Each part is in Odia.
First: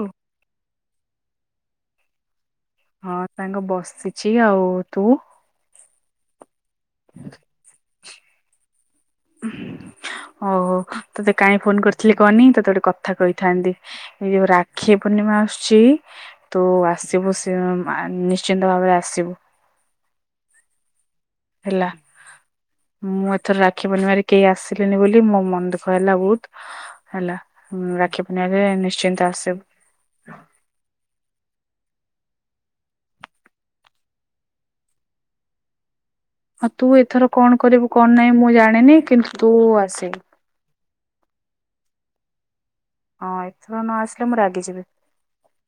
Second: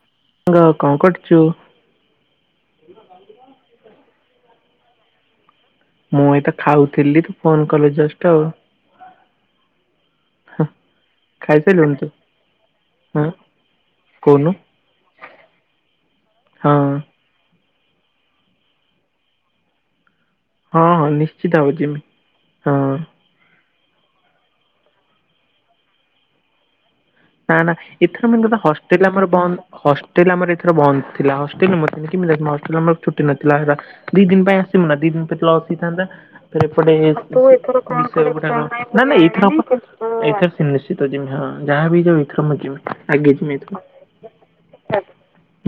ଲୋ। ସାଙ୍ଗ କଣ କରୁଛୁ? ହଁ ସାଙ୍ଗ ବସିଛି ଆଉ ତୁ? ମୁଁ ଏଇତ ଖାଉଥିଲି ତୁ ଫୋନ କଲୁ ଜଷ୍ଟ ଆଉ। ଓ ହଁ ହୋ ତୋତେ କାହିଁ ଫୋନ ଖାଇସାରିଲୁଣି ତୁ? କରିଥିଲି କହନି ତୋତେ ଗୋଟେ କଥା ହଁ କହିଥାନ୍ତି। ଏ ଯୋଉ କହୁନୁ ରାକ୍ଷୀ ପୂର୍ଣ୍ଣିମା ଆସୁଚି ତୁ ହଁ ଆସିବୁ ଆ ନିଶ୍ଚିନ୍ତ ଭାବଏ ଆସିବୁ। ହଁ ହଁ ନିି ହେଲା ମୁଁ ଥର ରାକ୍ଷୀ ପୁଣ୍ଣିବାରେ କେହି ଆସିଲେନି ବୋଲି ମୋ ମନ ଦୁଃଖ ହେଲା ବହୁତ। ହେଲା। ନା ନା ରାକ୍ଷୀ ଏଥର ମାନ କ ପୂର୍ଣ୍ଣିମାରେ ହଷ୍ଟେଲ ନିଶ୍ଚିନ୍ତ ଆମର ବନ୍ଦ ଆସିବୁ। ହସ ଷ୍ଟେଲ ଆମର ଏଥର ବନ୍ଦ ଥିଲା। ହଷ୍ଟେଲ [unintelligible] ଛୁଟି ନଥିଲା। ଦି ଦିନ ପାଇଁ ଆସିବୁ ନା ଦି ଦିନ ପାଇଁ ତେଳେ ଆସ ହେଇଥାନ୍ତା। ଆଉ ତୁ ପଟେ ଏଥର କଣ କରିବୁ କଣ ନାହିଁ ମୁଁ ଜାଣିନି ଏଥର କିନ୍ତୁ ତୁ ଆସିବୁ। ଏ [inaudible] ନିଶ୍ଚିତ ଯମି ହଁ ଯାହା ବି ହେଇଯାଉ ଏଇଥର ଜମି। ହଁ ଏଥର ନ ଆସିଲେ ମୁଁ ରାଗିଯିବି।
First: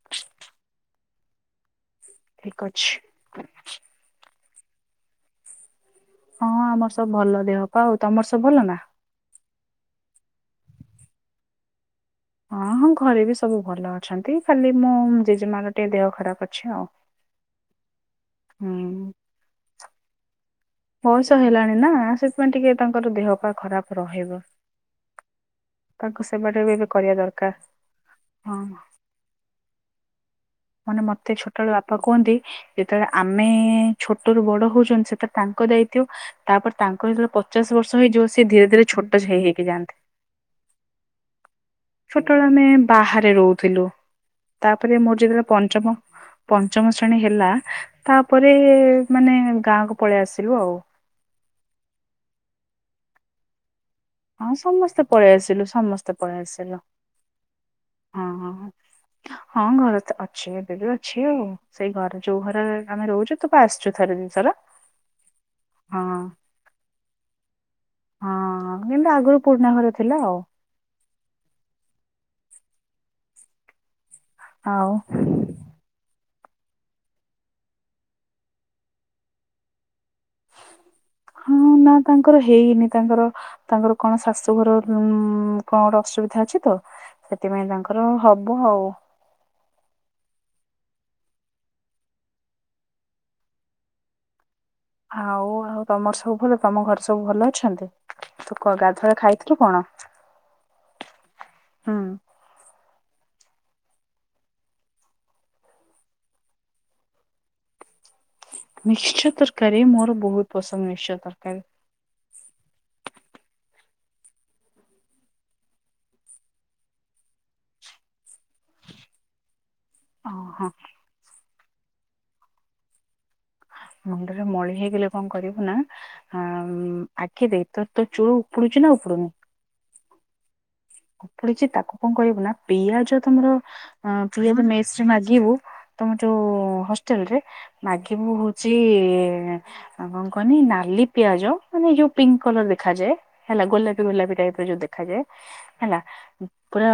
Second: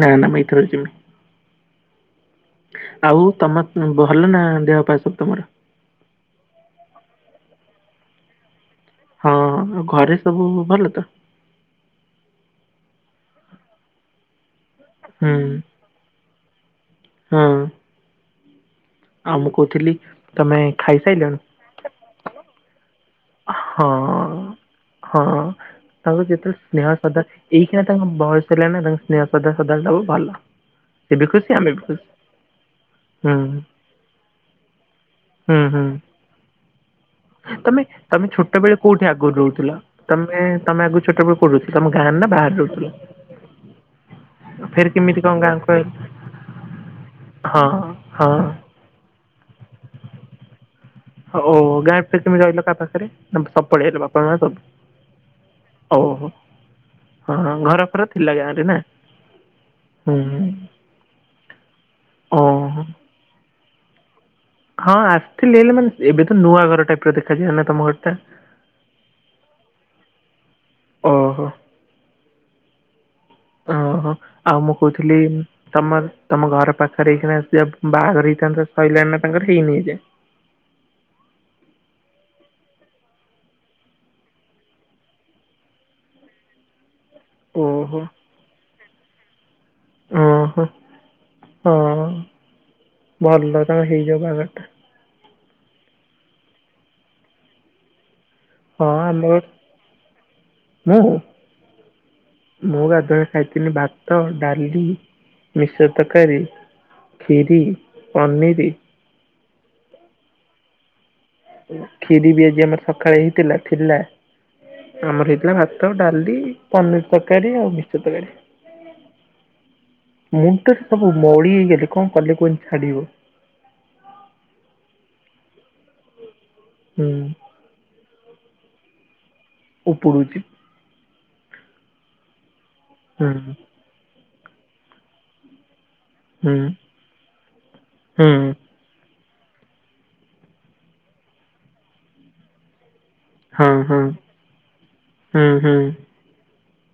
ନା ନା ମୁଁ ଏଇଥର ଜିମି। ଠିକ ଅଛି। ଆଉ ତମ ଭଲ ନା ଦେହ ପା ସବୁ ତମର? ହଁ ଆମର ସବୁ ଭଲ ଦେହ ପା। ଆଉ ତମର ସବୁ ଭଲ ନା? ହଁ ଘରେ ସବୁ ଭଲ ତ? ହଁ ହଁ ଘରେ ବି ସବୁ ଭଲ ଅଛନ୍ତି ଖାଲି ମୋ ଜେଜେମାର ଟିକେ ଦେହ ଖରାପ ଅଛି ଆଉ। ହୁଁ। ହୁଁ। ଆଉ ମୁଁ କହୁଥିଲି ତମେ ବୟସ ଖାଇସାଇଲଣି? ହେଲାଣି ନା ସେଥିପାଇଁ ଟିକେ ତାଙ୍କର ଦେହ ପା ହଁ ଖରାପ ରହିବ। ହଁ ତାଙ୍କ ତାଙ୍କୁ ଯେତେ ସେବାଟା ବି ଏବେ ସ୍ନେହ କରିବା ଶ୍ରଧା ଦରକାର ଏଇଖିନା ତାଙ୍କ ବୟସ ହଁ ହେଲା ନା ତାଙ୍କ ସ୍ନେହଶ୍ରଧା ସଦାବେଳେ ଦବ ଭଲ। ମାନେ ସେ ବି ମତେ ଖୁସି ଆମେ ଛୋଟବେଳେ ବି ବାପା ଖୁସି। କୁହନ୍ତି ଯେତେବେଳେ ହୁଁ ଆମେ ଛୋଟରୁ ବଡ ହଉଚନ୍ତି ସେଟା ହୁଁ ତାଙ୍କ ହୁଁ ଦାୟିତ୍ୱ ତାପରେ ତାଙ୍କର ଯେତେବେଳେ ପଚାଶ ତମେ ବର୍ଷ ହେଇଯିବ ତମେ ସେ ଛୋଟ ଧୀରେ ବେଳେ ଧୀରେ କୋଉଠି ଛୋଟ ଆଗରୁ ହେଇ ହେଇକି ରହୁଥିଲ? ଯାଆନ୍ତି। ତମେ ତମେ ଆଗରୁ ଛୋଟବେଳେ କୋଉଠି ରହୁଥିଲ ତମ ଗାଁରେ ନା ଛୋଟବେଳେ ବାହାରେ ଆମେ ରହୁଥିଲ? ବାହାରେ ରହୁ ଥିଲୁ। ଫେରେ ତାପରେ ମୋର କେମିତି କଣ ଯେତଳେ ଗାଁକୁ ଆଇଲ? ପଞ୍ଚମ ପଞ୍ଚମ ଶ୍ରେଣୀ ହେଲା ହଁ ହଁ ତାପରେ ମାନେ ଗାଁକୁ ପଳେଇ ଆସିଲୁ ଆଉ। ହଉ ଗାଁରେ ଫିରି କେମିତି ରହିଲ କାହା ପାଖରେ ନା ସବୁ ପଳେଇ ଆଇଲ ବାପ ହଁ ସମସ୍ତେ ପଳେଇ ଆସିଲୁ ସମସ୍ତେ ଓହୋ ପଳେଇ ଆସିଲୁ। ହଁ ଘର ଫର ହଁ ଥିଲା ଗାଁରେ ହଁ। ନା? ହଁ ଘର ତ ହୁଁ ହୁଁ। ଅଛି ଏବେ ବି ଅଛି ଆଉ ସେଇ ଘରେ ଯୋଉ ଘରେ ଓହୋ ଆମେ ରହୁଚୁ ତ ତୁ ପା ଆସିଚୁ ଥରେ ଦି ଥର। ହଁ ଆସିଥିଲି ହେଲେ ମାନେ ଏବେ ତ ନୂଆ ଘର ଟାଇପର ଦେଖାଯିବ ନା ତମ ଘର ଟା। ହଁ କିନ୍ତୁ ଆଗରୁ ପୁରୁଣା ଘର ଥିଲା ଆଉ। ଓହୋ। ଓ ହୋ ଆଉ ମୁଁ କହୁଥିଲି ତମର ତମ ଘର ପାଖରେ ଏଇଖିନା ସେ ବାହାଘର ହେଇଥାନ୍ତା ସଇଲାଣି ନା ତାଙ୍କର ହେଇନି ଏଯାଏ? ହଁ ନା ତାଙ୍କର ହେଇନି ତାଙ୍କର। ତାଙ୍କର କଣ ଶାଶୁଘର ଉଁ କଣ ଗୋଟେ ଅସୁବିଧା ଅଛି ତ। ସେଥିପାଇଁ ଓହୋ ତାଙ୍କର ହବ ଆଉ। ଓହୋ ହଁ ଭଲ ତାଙ୍କର ହେଇଯାଉ ବାହଘରଟା। ଆଉ ଆଉ ତମର ସବୁ ଭଲ? ତମ ଘରେ ସବୁ ଭଲ ଅଛନ୍ତି? ତୁ କହ ହଁ ଗାଧୁଆବେଳେ ଆମର ଖାଇଥିଲୁ କଣ? ମୁଁ ହୁଁ। ମୁଁ ଗାଧୁଆବେଳେ ଖାଇଥିନି ଭାତ, ଡାଲି, ମିକଶ୍ଚର ତରକାରୀ। ଖିରି, ପନିରି। ମିକ୍ସଚର ତରକାରୀ, ମୋର ବହୁତ ପସନ୍ଦ ମିକ୍ସଚର ତରକାରୀ। ଖିରି ବି ଆଜି ଆମର ସକାଳେ ହେଇଥିଲା ଥିଲା। ଆମର ହେଇଥିଲା ଭାତ, ଡାଲି, ପନିରି ତରକାରୀ, ଆଉ ମିକଶ୍ଚର ତରକାରୀ। ଓହୋ ମୁଣ୍ଡଟାରେ ସବୁ ମଳି ହେଇଗଲେ କଣ କଲେ କୁହନି ଛାଡିବ? ମୁଣ୍ଡରେ ମଳି ହେଇଗଲେ କଣ କରିବୁ ନା ହୁଁ ଆଖି ଦେଇ ତୋର ତ ଚୁଳୁ ଉପଡ଼ୁଛି ନା ଉପଡ଼ୁନି? ଉପୁଡ଼ୁଛି। ଉପୁଡ଼ୁଛି ତାକୁ କଣ କରିବୁ ନା ପିଆଜ ହୁଁ ତମର ପିଆଜ ମେସ୍ ରେ ମାଗିବୁ। ତମର ଯୋଉ ହୁଁ ହଷ୍ଟେଲରେ ହୁଁ ମାଗିବୁ ସେଇ କଣ କହନି ନାଲି ପିଆଜ ମାନେ ଯୋଉ ପିଙ୍କ କଲର ଦେଖାଯାଏ। ହେଲା ହଁ ହଁ ଗୋଲାପୀ ଗୋଲାପୀ ଟାଇପର ଯୋଉ ଦେଖାଯାଏ। ହୁଁ ହୁଁ ହେଲା ପୁରା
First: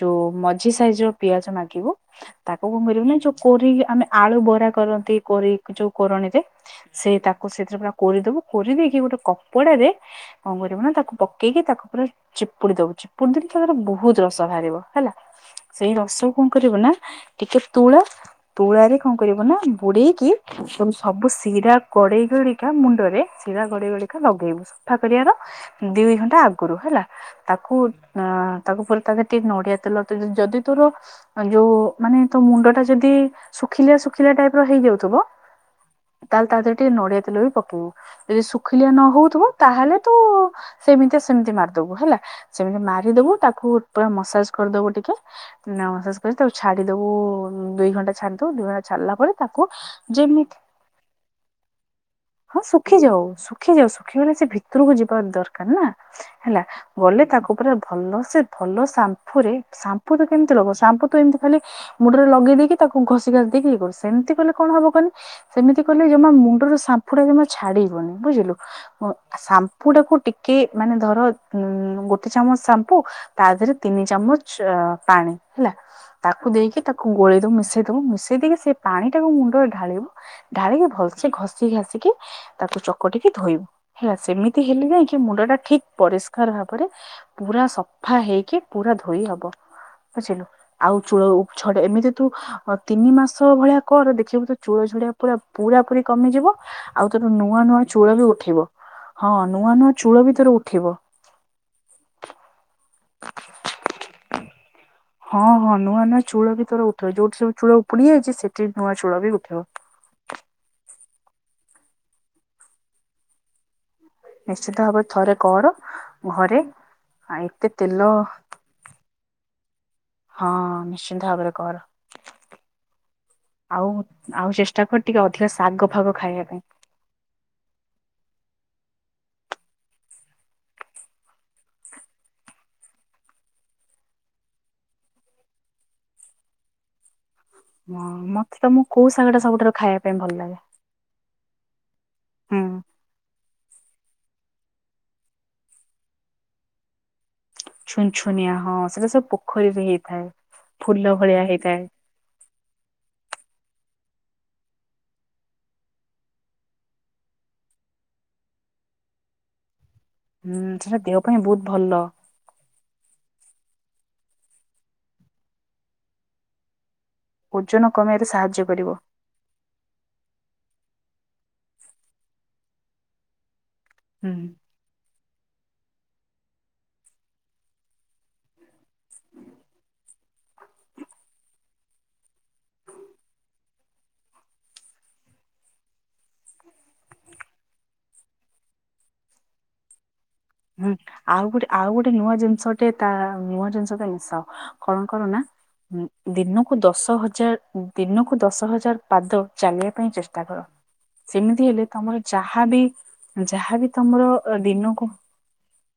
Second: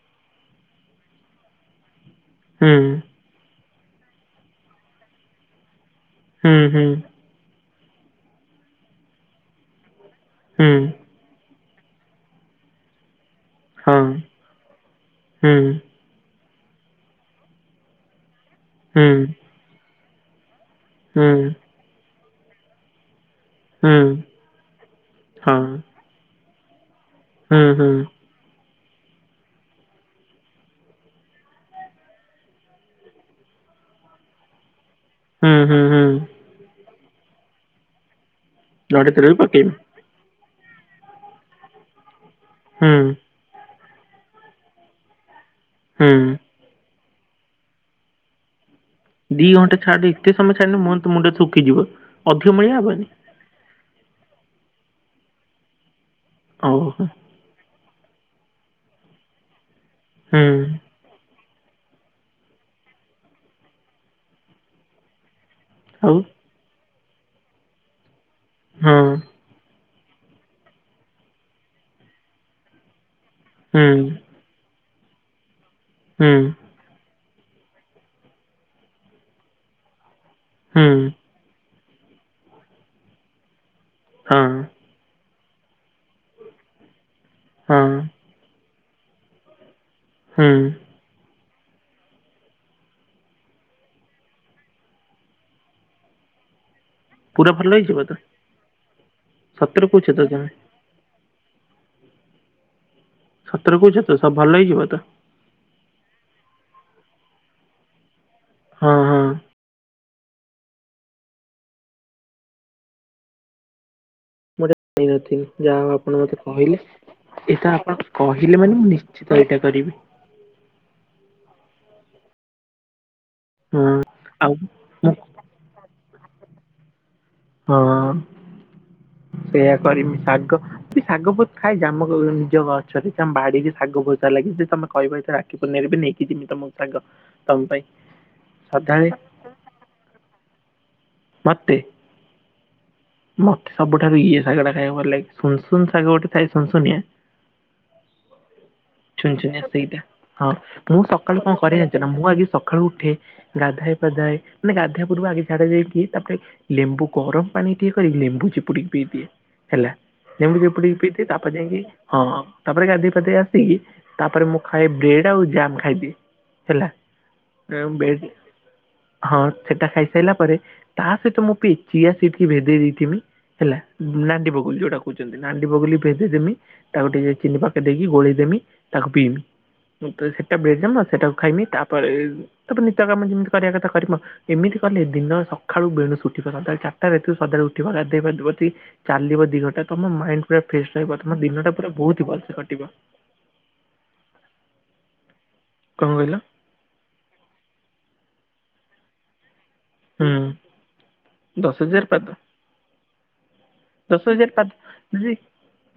ଯୋଉ ମଝି ସାଇଜର ପିଆଜ ମାଗିବୁ। ତାକୁ ହୁଁ କଣ କରିବୁ ନା ଯୋଉ କୋରେଇକି ଆମେ ଆଳୁ ବରା କରନ୍ତି, କୋରେଇ ଯୋଉ କୋରୋଣୀରେ ହୁଁ ସେ ହୁଁ ତାକୁ ସେଥିରେ ପୁରା କୋରେଇଦବୁ। କୋରେଇ ଦେଇକି ଗୋଟେ କପଡାରେ କଣ ହୁଁ କରିବୁ ନା ତାକୁ ପକେଇକି ତାକୁ ପୁରା ଚିପୁଡ଼ି ଦବୁ। ଚିପୁଡି ଦେଲେ ତା ଦେହରେ ହଁ ବହୁତ ରସ ବାହାରିବ ହେଲା। ସେଇ ରସକୁ କଣ କରିବୁନା, ଟିକେ ତୁଳା, ତୁଳାରେ ହୁଁ ହୁଁ କଣ କରିବୁନା ବୁଡେଇକି ସବୁ ହୁଁ ଶିରା କଡେଇ ଗୁରିକା ମୁଣ୍ଡରେ ଶିରା ହୁଁ ଗଡେଇ ଗଡେଇକା ଲଗେଇବୁ। ସଫା କରିବାର ହଁ ହୁଁ ଦୁଇ ଘଣ୍ଟା ଆଗରୁ, ହେଲା। ତାକୁ ହୁଁ ହୁଁ ଆ ତାକୁ ପୁଣି ତା ଦେହରେ ଟିକେ ନଡିଆ ତେଲ, ତୁ ଯଦି ତୋର ମାନେ ଯୋଉ ମାନେ ତୋ ମୁଣ୍ଡଟା ଯଦି ଶୁଖିଲିଆ ଶୁଖିଲିଆ ଟାଇପର ହେଇଯାଉଉଥିବ। ହୁଁ ହୁଁ। ତାହେଲେ ତା ଦେହରେ ଟିକେ ନଡିଆ ତେଲ ବି ପକେଇବୁ। ଯଦି ଶୁଖିଲିଆ ନ ନଡ଼ିଆ ତେଲ ବି ହଉଥିବ ପକେଇବି ତାହେଲେ ତୁ ସେମିତି ସେମିତି ମାରିଦବୁ ହେଲା। ସେମିତି ହୁଁ ମାରିଦବୁ ତାକୁ ତୁ ପୁରା ମସାଜ କରିଦବୁ ଟିକେ। ନା ମସାଜ ହୁଁ କରିକି ତାକୁ ଛାଡିଦବୁ ଦୁଇ ଘଣ୍ଟା ଛାଡିଦବୁ ଦୁଇ ଘଣ୍ଟା ଛାଡ଼ିଲା ପରେ ଦି ତାକୁ ଘଣ୍ଟା ଛାଡ ଏତେ ସମୟ ଯେମିତି, ଛାଡିଲେ ମୋ ତ ମୁଣ୍ଡ ଶୁଖିଯିବ ଅଧିକ ହଁ ମଳିଆ ହବନି ଶୁଖିଯାଉ। ଶୁଖିଯାଉ। ଶୁଖିଗଲେ ସେ ଭିତରକୁ ଯିବା ଦରକାର ନା ହେଲା। ଓହୋ ଗଲେ ତାକୁ ପୁରା ଭଲ ସେ ଭଲ ସାମ୍ଫୁରେ, ସାମ୍ଫୁ ତୁ କେମିତି ହୁଁ ଲଗଉଛୁ? ସାମ୍ପୁ ତ ଏମିତି ଖାଲି ମୁଣ୍ଡରେ ଲଗେଇ ଦେଇକି ତାକୁ ଘଷିଘାସି ଦେଇକି ଇଏ କରୁ। ସେମିତି କଲେ କଣ ହବ କହିଲୁ? ସେମିତି କଲେ ଆଉ ଜମା ମୁଣ୍ଡରୁ ସାମ୍ଫୁଟା ଜମା ଛାଡିବନି। ବୁଝିଲୁ? ହଁ ଅଁ ସାମ୍ ସାମ୍ପୁଟାକୁ ଟିକେ ମାନେ ଧର ଉଁ ଗୋଟେ ଚାମଚ ସାମ୍ପୁ ତା ଦେହରେ ହୁଁ ତିନି ଚାମଚ ପାଣି, ହେଲା? ହୁଁ ତାକୁ ଦେଇକି ତାକୁ ତାକୁ ଗୋଳେଇ ଦବୁ, ମିଶେଇ ଦବୁ, ମିଶେଇ ଦେଇକି ସେ ପାଣି ଟାକୁ ମୁଣ୍ଡରେ ଢାଳିବୁ। ଢାଳିକି ହୁଁ ଭଲସେ ଘସ୍ ଘଷିଘାସିକି ତାକୁ ଚକଟିକି ଧୋଇବୁ ହେଲା। ହଁ ସେମିତି ହେଲେ ଯାଇକି ମୁଣ୍ଡଟା ଠିକ୍ ପରିଷ୍କାର ଭାବରେ ପୁରା ହଁ ସଫାହେଇକି ପୁରା ଧୋଇ ହବ। ବୁଝିଲୁ ହୁଁ ଆଉ ଚୂଳ ଉପ ଝଡେ, ଏମିତି ତୁ ତିନି ମାସ ଭଳିଆ କର, ଦେଖିବୁ ତୋ ଚୂଳ ଝଡିବା ପୁରା ପୁରାପୁରି କମିଯିବ। ଆଉ ତୋର ପୁରା ନୂଆ ଭଲ ନୂଆ ହେଇଯିବ ତ ଚୂଳବି ଉଠିବ। ହଁ ନୂଆ ସତରେ ନୂଆ କହୁଛ ତ ଚୂଳ ବି ତମେ ତୋର ଉଠିବ। ସତରେ କହୁଛ ତ? ସବୁ ଭଲ ହେଇଯିବ ତ? ହଁ ହଁ ନୂଆ ନୂଆ ଚୂଳ ବି ତୋର ଉଠିବ ଯୋଉଠି ସବୁ ଚୂଳ ଉପୁଡି ଯାଇଛି ସେଠି ହଁ ନୂଆ ଚୂଳ ହଁ ବି ଉଠିବ ମୁଁ ଏଟା ନିଶ୍ଚିତ ଭାବରେ ଜାଣି ଥରେ କର ନଥିଲି ଯାହା ହଉ ଆପଣ ମତେ ଘରେ କହିଲେ ଏତେ ଏଟା ତେଲ ଆପଣ କହିଲେ ମାନେ ମୁଁ ନିଶ୍ଚିତ ଏଇଟା କରିବି ହଁ ନିଶ୍ଚିନ୍ତ ଭାବରେ କର ଆଉ ଆଉ ଚେଷ୍ଟା କର ମୁଁ ଟିକେ ଅଧିକ ଶାଗ ଫାଗ ଖାଇବା ପାଇଁ ହଁ ହଁ ସେୟା କରିମି ଶାଗ ମୁଁ ଶାଗ ବହୁତ ଖାଏ ଯେ ଆମ ନିଜ ଗଛରେ ବାଡିରେ ଶାଗ ବୋହୁତ ଲାଗିଚି ତମେ କହିବ ଆଣ ଗଲାବେଳେ ନେଇକି ଯିବି ତମ ଶାଗ ତମ ପାଇଁ ହଁ ମତେ ତମକୁ ସଦାବେଳେ କୋଉ ଶାଗ ଟା ସବୁଠାରୁ ଖାଇବା ପାଇଁ ଭଲ ଲାଗେ ମତେ ହୁଁ। ମତେ ସବୁଠାରୁ ଇଏ ଶାଗ ଟା ଖାଇବା ଭଲ ଲାଗେ ସୁନସୁନ ଶାଗ ଗୋଟେ ଥାଏ ସୁନୁସୁନିଆ ଛୁନଛୁନିଆ ହଁ ସେଟା ସବୁ ଛୁନୁ ଛୁନିଆ ପୋଖରୀରେ ସେଇଟା ହେଇଥାଏ। ହଁ ମୁଁ ଫୁଲ ସକାଳୁ ଭଳିଆ କଣ କରେ ହେଇଥାଏ ଯାଣିଚ ନା ମୁଁ ଆଗେ ସକାଳୁ ଉଠେ ଗାଧେଏ ପାଧାଏ ମାନେ ଗାଧେଇବା ପୂର୍ବରୁ ଆଗେ ଝାଡା ଯାଇକି ତାପରେ ଲେମ୍ବୁ ଗରମ ପାଣି ଇଏ କରିକି ଲେମ୍ବୁ ଚିପୁଡିକି ପିଇ ଦିଏ ହେଲା ହୁଁ ଲେମ୍ବୁ ଚିପୁଡି ସେଟା ଦେହ ପିଇଦିଏ ପାଇଁ ତାପରେ ବହୁତ ଯାଇକି ହିଁ ଭଲ। ତାପରେ ଗାଧୋଇ ପାଧେଇ ଆସିକି ତାପରେ ମୁଁ ଖାଏ ବ୍ରେଡ୍ ଆଉ ଜାମ୍ ଖାଇଦିଏ ହେଲା ଏଁ, ଓଜନ ବ୍ରେଡ କମେଇବାରେ ସାହାଯ୍ୟ କରିବ ହଁ ସେଟା ଖାଇସାରିଲା ପରେ ତା ସହିତ ମୁଁ ଚିଆସିିଡ୍ କି ଭେଦେଇ ଦେଇଥିବି ହେଲା ସୁନାଟି ବଗ ଯୋଡ ଯଦି ନାଣ୍ଡି ବଗୁଲି ଭେଦେଇଦେବି ତାକୁ ଟିକେ ଚିନି ପକେଇ ଦେଇକି ଗୋଳେଇଦେବି ତାକୁ ପିଇବି ତ ସେଟା ବେଡଯାମ ନା ସେଟାକୁ ଖାଇମି ତାପରେ ତାପରେ ନିତ୍ୟ କାମ ଯେମିତି କରିବା କଥା କରିିବ ଏମିତି କଲେ ଦିନ ସକାଳୁ ବେଣୁସୁ ଉଠିବା ଦରକାର ସକାଳେ ଉଠିବ ଗାଧୋଇ ପାଧେଇବ ଚାଲିବ ଦିଘଣ୍ଟା ତମ ମାଇଣ୍ଡି ଆଉ ଗୋଟେ ଆଉ ଗୋଟେ ନୂଆ ଜିନିଷ କଟିବ। ଟେ ତା ନୂଆ ଜିନିଷ ମିଶ କଣ କଣ ନା କଣ କହିଲ ଦିନ ଦଶ ହଜାର ଦିନକୁ ଦଶ ହଜାର ପାଦ ଚାଲିବାକୁ ହୁଁ ଚେଷ୍ଟା କର ସେମିତି ଦଶ ହେଲେ ହଜାର ତମର ପାଦ ଯାହାବି ଯାହାବି ଦଶ ତମର ହଜାର ପାଦ ଦିନକୁ ଦିଦି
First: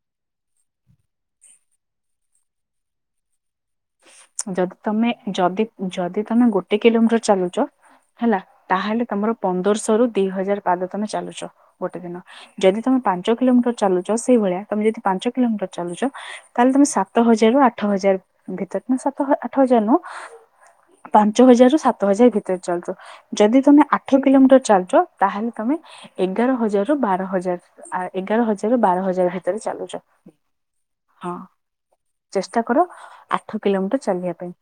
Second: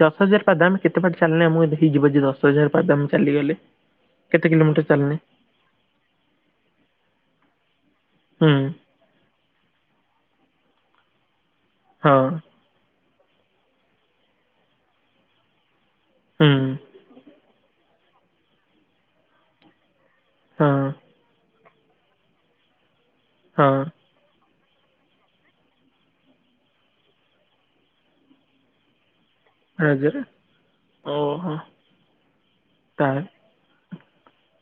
ଦଶ ହଜାର ପାଦ ଆମେ କେତେପାଦ ଚାଲିଲେ ଆମକୁ ହେଇଯିବ ଯେ ଦଶ ହଜାର ପାଦ ଆମେ ଚାଲିଗଲେ କେତେ ଯଦି କିଲୋମିଟର ତମେ ଚାଲିଲେ ଯଦି ଯଦି ତମେ ଗୋଟେ କିଲୋମିଟର ଚାଲୁଚ ହେଲା ହୁଁ ତାହେଲେ ତମର ପନ୍ଦରଶହରୁ ଦି ହଜାର ପାଦ ତମେ ଚାଲୁଛ ଗୋଟେ ହଁ ଦିନ ଯଦି ତମେ ପାଞ୍ଚ କିଲୋମିଟର ଚାଲୁଛ ସେଇ ଭଳିଆ ତମେ ଯଦି ପାଞ୍ଚ କିଲୋମିଟର ଚାଲୁଛ ହୁଁ ତାହେଲେ ତମେ ସାତ ସାତ ହଜାରରୁ ଆଠ ହଜାର ଭିତରେ ସାତ ଆଠ ହଜାର ନୁହଁ ହଁ ପାଞ୍ଚ ହଜାରରୁ ସାତ ହଜାର ଭିତରେ ଚାଲୁଛ ଯଦି ହଁ ତମେ ଆଠ କିଲୋମିଟର ଚାଲୁଛ ତାହେଲେ ତମେ ଏଗାର ହଜାରରୁ ବାର ହଜାର ଏଗାର ହଜାର ରୁ ବାର ହଜାର ହେ ଭିତରେ ଚାଲୁଛ ହଜାର ହଁ ଓହୋ ଚେଷ୍ଟା କର ତା ଆଠ କିଲୋମିଟର ଚାଲିବା ପାଇଁ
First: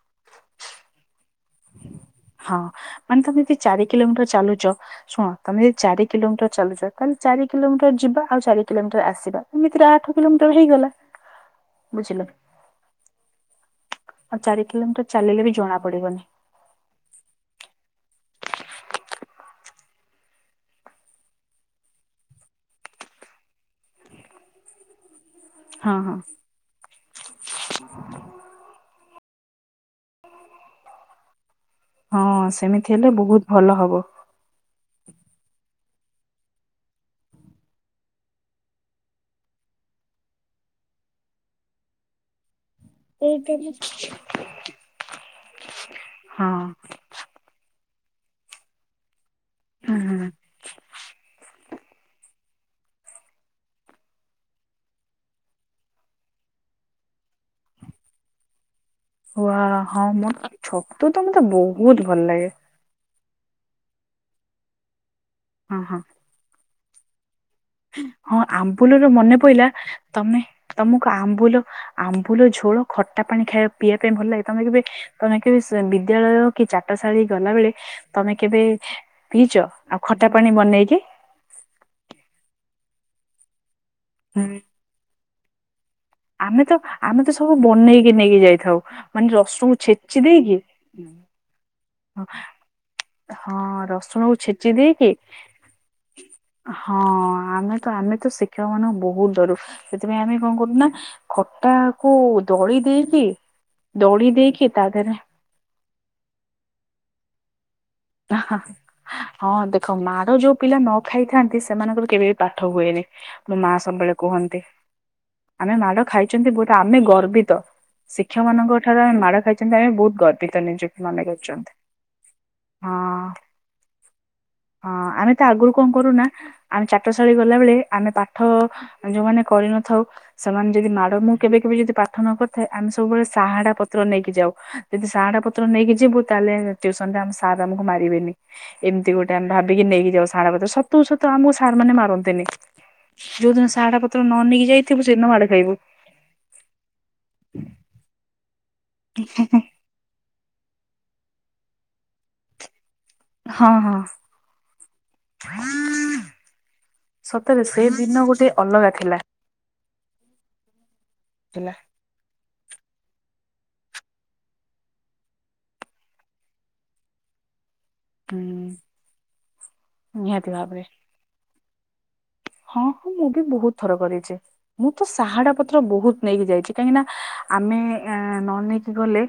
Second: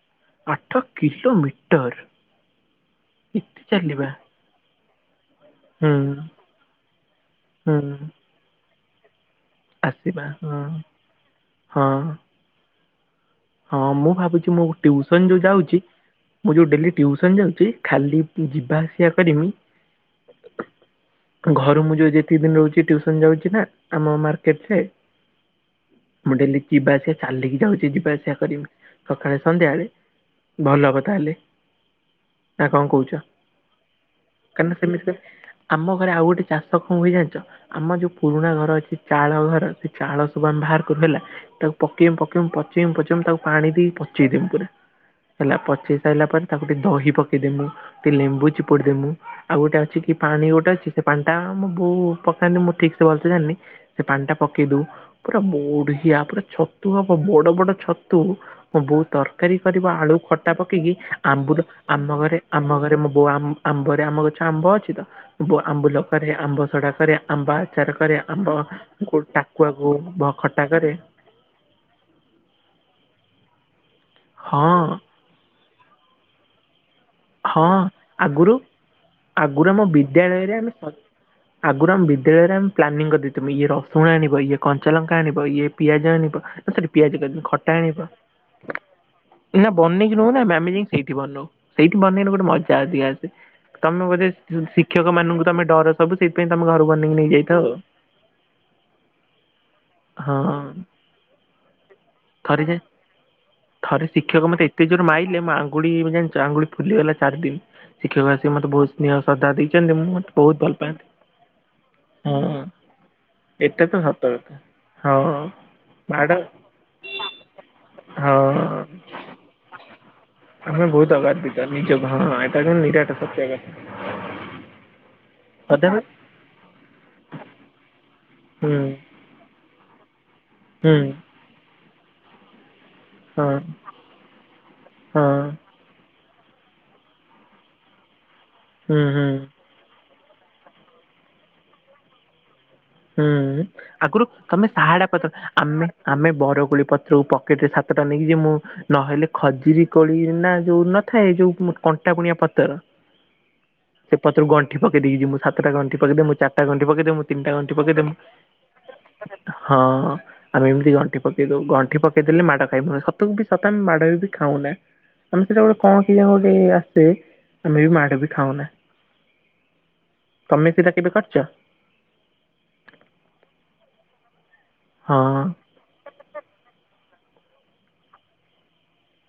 ଆଠ କିିଲୋମିଟର ହଁ ମାନେ ତମେ ଯଦି ଚାରି ଚାଲିବା କିଲୋମିଟର ଚାଲୁଛ ଶୁଣ ତମେ ଜଦି ହୁଁ ଚାରି କିଲୋମିଟର ଚାଲୁଛ ତାହଲେ ଚାରି ହୁଁ କିଲୋମିଟର ଯିବ ଆଉ ଚାରି କିଲୋମିଟର ଆସିବା ଏମିତିରେ ଆଠ ଆସିବା ହଁ କିଲୋମିଟର ହେଇଗଲା ହଁ ବୁଝିଲ ହଁ ମୁଁ ଆଉ ଭାବୁଛି ଚାରି ମୁଁ କିଲୋମିଟର ଟିଉସନ୍ ଯୋଉ ଚାଲିଲେ ବି ଜଣା ଯାଉଛି ପଡିବନି ମୁଁ ଯୋଉ ଡେଲି ଟ୍ୟୁସନ୍ ଯାଉଛି ଖାଲି ଯିବା ଆସିବା କରିମି [inaudible] ଘରୁ ମୁଁ ଯୋଉ ଯେତିକି ଦିନ ରହୁଛି ଟ୍ୟୁସନ୍ ଯାଉଛି ନା ଆମ ମାର୍କେଟ ରେ ହଁ ହଁ। ମୁଁ ଡେଲି ଯିବାଆସିବା ଚାଲିକି ଯାଉଛି ଯିବା ଆ ଆସିବା କରିବି ସକାଳେ, ସନ୍ଧ୍ୟାବେଳେ ଭଲ କଥା ହେଲେ। ହଁ ସେମିତି ହେଲେ ବହୁତ ଭଲ ହବ। କାରଣ ସେମିତି ସେମିତି ଆମ ଘରେ ଆଉ ଗୋଟେ ଚାଷ କଣ ହୁଏ ଜାଣିଛ। ଆମ ଯୋଉ ପୁରୁଣା ଘର ଅଛି ଚାଳ ଘର ସେ ଚାଳ ସବୁ ଆମେ ବାହାର କରି ଦେଲେ। ତାକୁ ପକେଇମୁ ପକେଇବୁ ପଚେଇ ବୁ ପଚେ। ତାକୁ ପାଣି ଦେଇ ପଚେଇଦେମି ପୁରା ହେଲା ପଚେଇ ସାରିଲା ପରେ ହଁ ତାକୁ ଟିକେ ଦହି ପକେ। ଟିକେ ଦେବୁ ଟିକିଏ ଲେମ୍ବୁ ଚିପୁଡି ଦେବୁ। ଆଉ ଗୋଟେ ଅଛି କି ହୁଁ ପାଣି ଗୋଟେ ଅଛି ସେ ପାଣି ଟା ମୋ ବୋଉ ପକାନ୍ତିି ମୁଁ ଠିକସେ ଭଲସେ ଜାଣିିନି। ସେ ପାଣି ଟା ପକେଇ ଦଉ ପୁରା ବଢିଆ ପୁରା ଛତୁ ହବ ବଡ ବଡ ଛତୁ। ତୁ ମୋ ବୋଉ। ତରକାରୀ ୱା କରିବ ହଁ ଆଳୁ ମୋର ଖଟା ପକେଇକି ଛତୁ ତ ମତେ ଆମ୍ୱୁଲ ବହୁତ ଆମ ଭଲ ଘରେ ଲାଗେ ଆମ ଘରେ ମୋ। ବୋଉ ଆମ୍ବରେ ଆମ ଗଛ ଆମ୍ବ ଅଛି ତ ବୋଉ ହଁ ହଁ ଆମ୍ବୁଲ କରେ ଆମ୍ବ ସଡା କରେ ଆମ୍ବ ଆଚାର କରେ ହଁ ଆମ୍ବ ଆମ୍ବୁଲରୁ ମନେ ପଇଲା ଟାକୁଆକୁ ତମେ ଖଟା କରେ ତମକୁ ଆମ୍ବୁଲ। ଆମ୍ବୁଲ ଝୋଳ ଖଟା ପାଣି ଖାଇବା ପିଇବା ପାଇଁ ଭଲ ଲାଗେ ହଁ ତମେ କେବେ ତମେ କେବେ ବିଦ୍ୟାଳୟ। କି ଚାଟଶାଳୀ ହଁ ଗଲାବେଳେ ତମେ ଆଗରୁ କେବେ ପିଇଚ ଆଉ ଖଟା ପାଣି ବନେଇକି। ଆଗୁରୁ ଆମ ବିଦ୍ୟାଳୟରେ ଆମେ ପ୍ଲାନିଂ କରିଦେଇଥିବୁ ଇଏ ରସୁଣ ଆଣିବ ହୁଁ ଇଏ କଞ୍ଚାଲଙ୍କା ଆଣିବ। ତ ଇଏ ପିଆଜ ଆଣିବ। ଆମେ ତ ସେଠି ପିଆଜ ଆମେ ତ ସବୁ ଖଟା ଆଣିବ ବନେଇକି ନେଇକି ଯାଇଥାଉ ମାନେ ନା ରସୁଣକୁ ବନେଇକି ଛେଚି ନୋଉନା ଦେଇକି ମାମିନି। ସେଇଠି ବନଉ ସେଇଠି ବନେଇଲେ ଗୋଟେ ମଜା ଅଧିକା ଆସେ। ହଁ ତମେ ବୋଧେ ରସୁଣକୁ ଛେଚି ଦେଇକି ଶିକ୍ଷକ ମାନଙ୍କୁ ତମେ ଡର ସବୁ ସେଇଥିପାଇଁ ତମେ ଘର ହଁ ବେନେଇକି ନେଇଯାଇଥାଅ। ଆମେ ତ ଆମେ ତ ଶିକ୍ଷକ ମାନଙ୍କୁ ବହୁତ ଡରୁ ସେଥିପାଇଁ ଆମେ କଣ କରୁ ନା। ଖଟା କୁ ଥରେ ଯେ ଦଳି ଦେଇକି ଦଳି ଦେଇକି ତା ଦେହେ ରେ। କୁଳି ଜାଣିଛ ଆଙ୍ଗୁଳି ଫୁଲିଗଲା ଚାରି ଦିନି। ହଁ ଦେଖ ମୁଁ ମତେ ମାଡ ବହୁତ ଯୋଉ ଭଲ ପିଲା ନ ପାଆନ୍ତି। ଖାଇଥାନ୍ତି ସେମାନଙ୍କର କେବେ ବି ହଁ। ପାଠ ହୁଏନି। ମୋ ମା ଏଟା ତ ସବୁବେଳେ ସତ କଥା କୁହନ୍ତି ହଁ ଆମେ ମାଡ ମାଡ଼ ଖାଇଛନ୍ତି ବୋଲି ଆମେ ଗର୍ବିତ। ହଁ ଶିକ୍ଷକ ମାନଙ୍କ ଠାରୁ ଆମେ ମାଡ ଖାଇଛନ୍ତି ଆମେ ବହୁତ ଗର୍ବିତ ନିଜକୁ ମନେ କରୁଛନ୍ତି। ଏ ହଁ ଏଇଟା କିନ୍ତୁ ନିରାଟ ହଁ। ସତ୍ୟ ଆଜ୍ଞା ତ ଦେବେ। ନା। ଆମେ ଚାଟ ଶାଳୀ ଗଲାବେଳେ ଆମେ ପାଠ ହୁଁ ଯୋଉମାନେ କରିନଥାଉ ସେମାନେ ଯଦି ହୁଁ ମାଡ ମୁଁ। କେବେ କେବେ ଯଦି ପାଠ ନ କରିଥାଏ ଆମେ ସବୁବେଳେ ହଁ ସାହାଡା ପତ୍ର ନେଇକି ଯାଉ ଯଦି ହଁ ସାହାଡା ପତ୍ର ପତ୍ର ନେଇକି ଯିବୁ ତାହେଲେ ଟିଉସନ ରେ ଆମ ସାର ଆମକୁ ମାରି ବେନି ହୁଁ ଏମିତି ହୁଁ ଗୋଟେ ଆମେ ଭାବି ନେଇକି ଯାଉ ସାହାଡ଼ା ପତ୍ର ସତକୁ ସତ ଆମକୁ ସାର ମାନେ ମାରନ୍ତିନି। ଯୋଉ ହୁଁ ଦିନ ସାହାଡା ପତ୍ର ଆଗରୁ ନ ନେଇକି ତମେ ଯାଇଥିବୁ ସାହାଡା ପତ୍ର ସେଇଦିନ ମାଡ ଖାଇବୁ। ଆମେ ଆମେ ବରକୋଳି ପତ୍ରକୁ ପକେଟ ରେ ସାତଟା ନେଇକି ଯିମୁଁ ନହେଲେ ଖଜିରି କୋଳି ନା ଯୋଉ ନଥାଏ ଯୋଉ କଣ୍ଟା କୁଣିଆ ପତର ହଁ ହଁ ସେ ପତ୍ରକୁ ଗଣ୍ଠି ପକେଇ ଦେଇକି ଯିମୁଁ। ସାତଟା ଗଣ୍ଠି ପକେଇ ଦେମି ମୁଁ ଚାରିଟା ଗଣ୍ଠି ପକେଇଦେମି ମୁଁ ସତରେ ତିନଟାଗଣ୍ଠି ସେ ପକେଇଦେମୁଁ ଦିନ ଗୋଟେ ଅଲଗା ଥିଲା ହଁ ହଁ ଆମେ ଏମିତି ଗଣ୍ଠି ପକେଇ ଦଉ ଥିଲା ଗଣ୍ଠ ଗଣ୍ଠି ପକେଇଦେଲେ ମାଡ ଖାଇବୁନି ସତ ବି ସତ ଆମେ ମାଡ ବି ଖାଉନା। ଆମେ ସେଟା ଗୋଟେ କଣ କେଜାଣି ଗୋଟେ ଆସେ ଆମେ ବି ମା ଏ ବି ହୁଁ ଖାଉନା ନିହାତି ତମେ ଭାବରେ ସେଟା କେବେ କରିଛ। ହଁ ହଁ ମୁଁ ବି ବହୁତ ଥର କରିଛି ମୁଁ ତ ହଁ ସାହାଡା ପତ୍ର ପତ୍ର ବହୁତ ନେଇକି ଯାଇଛି କାହିଁକିନା ଆମେ ନ ନେଇକି ଗଲେ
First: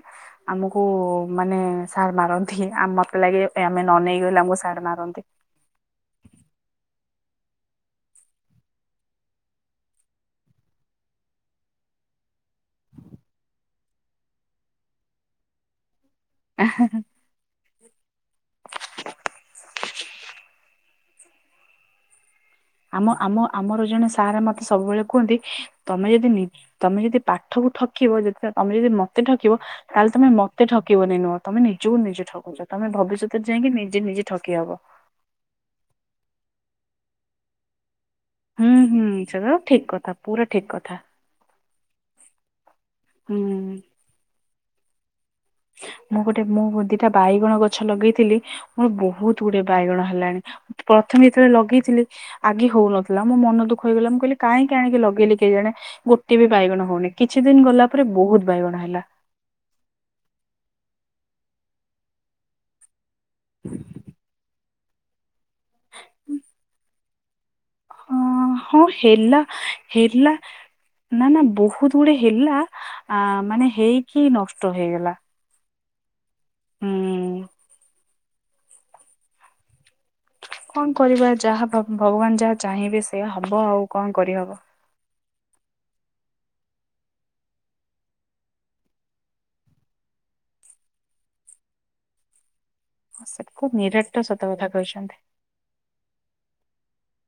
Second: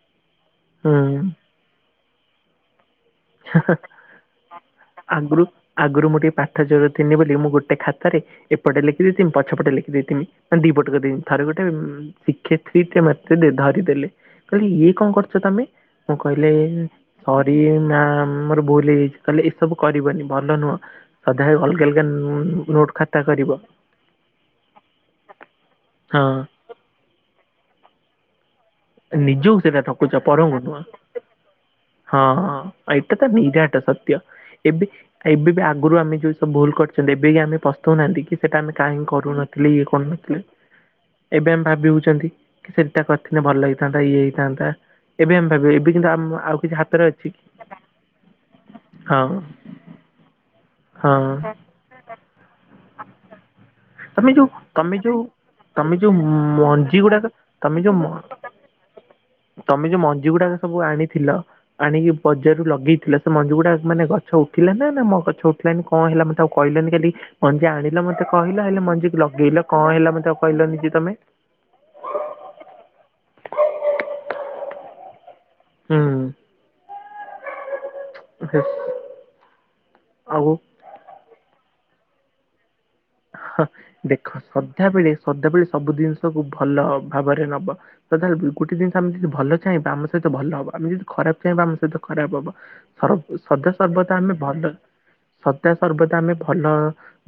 ଆମକୁ ହୁଁ ମାନେ ସାର ମାରନ୍ତି ଆମ ମତେ ଲାଗେ ଆମେ ନ ନେଇକି ଗଲେ ଆମକୁ ସାର ମାରନ୍ତି। ଆଗରୁ ଆଗରୁ ମୁଁ ଟିକେ ପାଠ ଚୋର ଥିନି ବୋଲି, ମୁଁ ଗୋଟେ ଖାତାରେ ଏପଟେ ଲେଖିଦେଇଥିଁମି, ପଛପଟେ ଲେଖି ଦେଇଥିଁମି, ମାନେ ଦି ପଟ କରି ଦେଇମ୍। ଥରେ ଗୋଟେ ଉଁ ଶିକ୍ଷେତ୍ରୀ ମେତେ ଧରିଦେଲେ। କହିଲେ ଇଏ କଣ କରୁଛ ତମେ? ମୁଁ କହିଲି ସରି ମ୍ୟା ମାମ୍ ମୋର ଭୁଲ୍ ହେଇଯାଇଛି। କହିଲେ ଏସବୁ କରିବନି ଭଲ ନୁହଁ। ସଧା ଅଲଗା ଅଲଗା ଉନ୍ ଆମ ଆମ ଆମର ଜଣେ ସାର୍ ମତେ ସବୁବେଳେ କୁହନ୍ତି, ତମେ ହଁ ଯଦି ନି ତମେ ଯଦି ପାଠକୁ ଠକିବ, ଯେତ ତମେ ଯଦି ମତେ ଠକିବ। ନିଜକୁ ସେଇଟା ଠକୁଛ ତାହେଲେ ତମେ ପରଙ୍କୁ ମତେ ନୁହଁ। ଠକିବନି ନୁହଁ, ତମେ ନିଜକୁ ହଁ ନିଜେ ହଁ ଠକୁଛ। ତମେ ଏଇଟା ଭବିଷ୍ୟତରେ ଯାଇଁକି ନିଜେ ନିଜେ ଠକି ହବ। ଆ ଏବେ ବି ଆଗରୁ ଆମେ ଯୋଉ ସବୁ ଭୁଲ କରିଛନ୍ତି, ଏବେ ଇ ଆମେ ପସ୍ତଉନାହାଁନ୍ତି କି? ସେଟା ଆମେ ହୁଁ ହୁଁ କାହିଁକି ସେଟା କରୁନଥିଲେ, ଇଏ ଠିକ କଥା କରୁନଥିଲେ। ପୁରା ଠିକ କଥା ଏବେ ଆମେ ଭାବି ହଉଛନ୍ତି, କି ସେମତିଆ କରିଥିନେ ଭଲ ହୁଁ। ହେଇଥାନ୍ତା, ଇଏ ହେଇଥାନ୍ତା। ଏବେ ଆମ୍ ମୁଁ ଗୋଟେ ମୁଁ ଦିଟା ବାଇଗଣ ଗଛ ଲଗେଇଥିଲି, ମୋର ହଁ ବହୁତ ଗୁଡେ ବାଇଗଣ ହେଲାଣି। ହଁ ପ୍ରଥମେ ଯେତେବେଳେ ଲଗେଇଥିଲି, ଆଗେ ହଉନଥିଲା। ମୋ ମନ ଦୁଃ ଖ, ହେଇଗଲା ମୁଁ ତମେ କହିଲି ଯୋଉ କାହିଁକି ତମେ ଆଣି ଯୋଉ ଲଗେଇଲି କେଜାଣି? ତମେ ଯୋଉ ଗୋଟେ ବି ବାଇଗଣ ମଞ୍ଜି ହଉନି, ଗୁଡାକ କିଛି ଦିନ ତମେ ଗଲା ଯୋଉ ପରେ ମ- ବହୁତ ବାଇଗଣ ହେଲା। ତମେ ଯୋଉ ମଞ୍ଜି ଗୁଡାକ ସବୁ ଆଣିଥିଲ। ଆଣିକି ବଜାରରୁ ଲଗେଇଥିଲ, ସେ ସେ ମଞ୍ଜି ଗୁଡା ମାନେ ଗଛ ଉଠିଲା ନା! ମୋ ଗଛ ଉଠିଲାନି, କଣ ହେଲା ମତେ ଆଉ କହିଲନି କାଲି? ମଞ୍ଜି ଆଣିଲ ମତେ ଅଁ କହିଲ, ହଁ ହେଲେ ମଞ୍ଜିକୁ ହେଲା ଲଗେଇଲ କଣ ହେଲା ମତେ ଆଉ କହିଲନି ଯେ ତମେ? ପୁଣି ହେଲା ଆ, ମାନେ ହେଇକି ନଷ୍ଟ ହେଇଗଲା। ହୁଁ। ହୁଁ ଧେତ୍ ଆଉ କଣ କରିବା ଯାହା ଭଗ-ଭଗବାନ ଯାହା ଚାହିଁବେ, ସେୟା ହବ ଆଉ କଣ କରିହବ? ଧା ବେଳେ ସଦାବେଳେ ସବୁ ଦିନଷକୁ ଭଲ ଭାବରେ ନବ। ସଧାବେଳେ ବୁଲ୍ ଗୋଟେ ଦିନିଷ ଆମେ ଯଦି ଭଲ ଚାହିଁବା ଆମ ସହିତ ଭଲ ହବ। ଆମେ ଯଦି ଖରାପ ଚାହିଁବା ଆମ ସହିତ ଖରାପ ହବ। ସରବ୍ ସେଟା ସଦା ସର୍ବଦା ନିରାଟ ଆମେ ସତ କଥା ଭଲରେ କହିଛନ୍ତି ସଦା ସର୍ବଦା ଆମେ ଭଲ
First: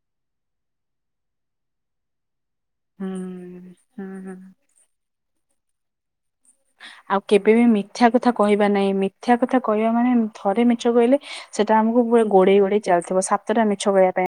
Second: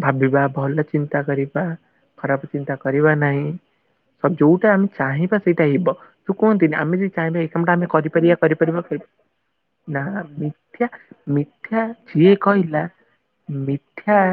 ଭାବିବା, ଭଲ ଚିନ୍ତା କରିବା ଖରାପ ଚିନ୍ତା କରିବା ହୁଁ ନାହିଁ। ହୁଁ ସବ୍ ହୁଁ। ଯୋଉଟା ଆମେ ଚାହିଁବା ସେଇଟା ହିବ। ସୁ କୁହନ୍ତିନି ଆମେ ଯଦି ଆଉ ଚାହିଁବା ଏଇ କେବେ ବି କାମଟା ଆମେ ମିଥ୍ୟା କଥା କରିପାରିବା, କହିବା କରିପାରିବା, ନାହିଁ କରିପା ମିଥ୍ୟା କଥା କହିବା ନା ମାନେ ଥରେ ମିଛ ମିଥ୍ୟା କହିଲେ ସେଟା ମିଥ୍ ମିଥ୍ୟା ଆମକୁ ପୁରା ଯିଏ ଗୋଡେଇ ଗୋଡେଇ କହିଲା, ଚାଲିଥିବ ସାତଟା ମିଛ କହିବା ପାଇଁ ମିଥ୍ୟା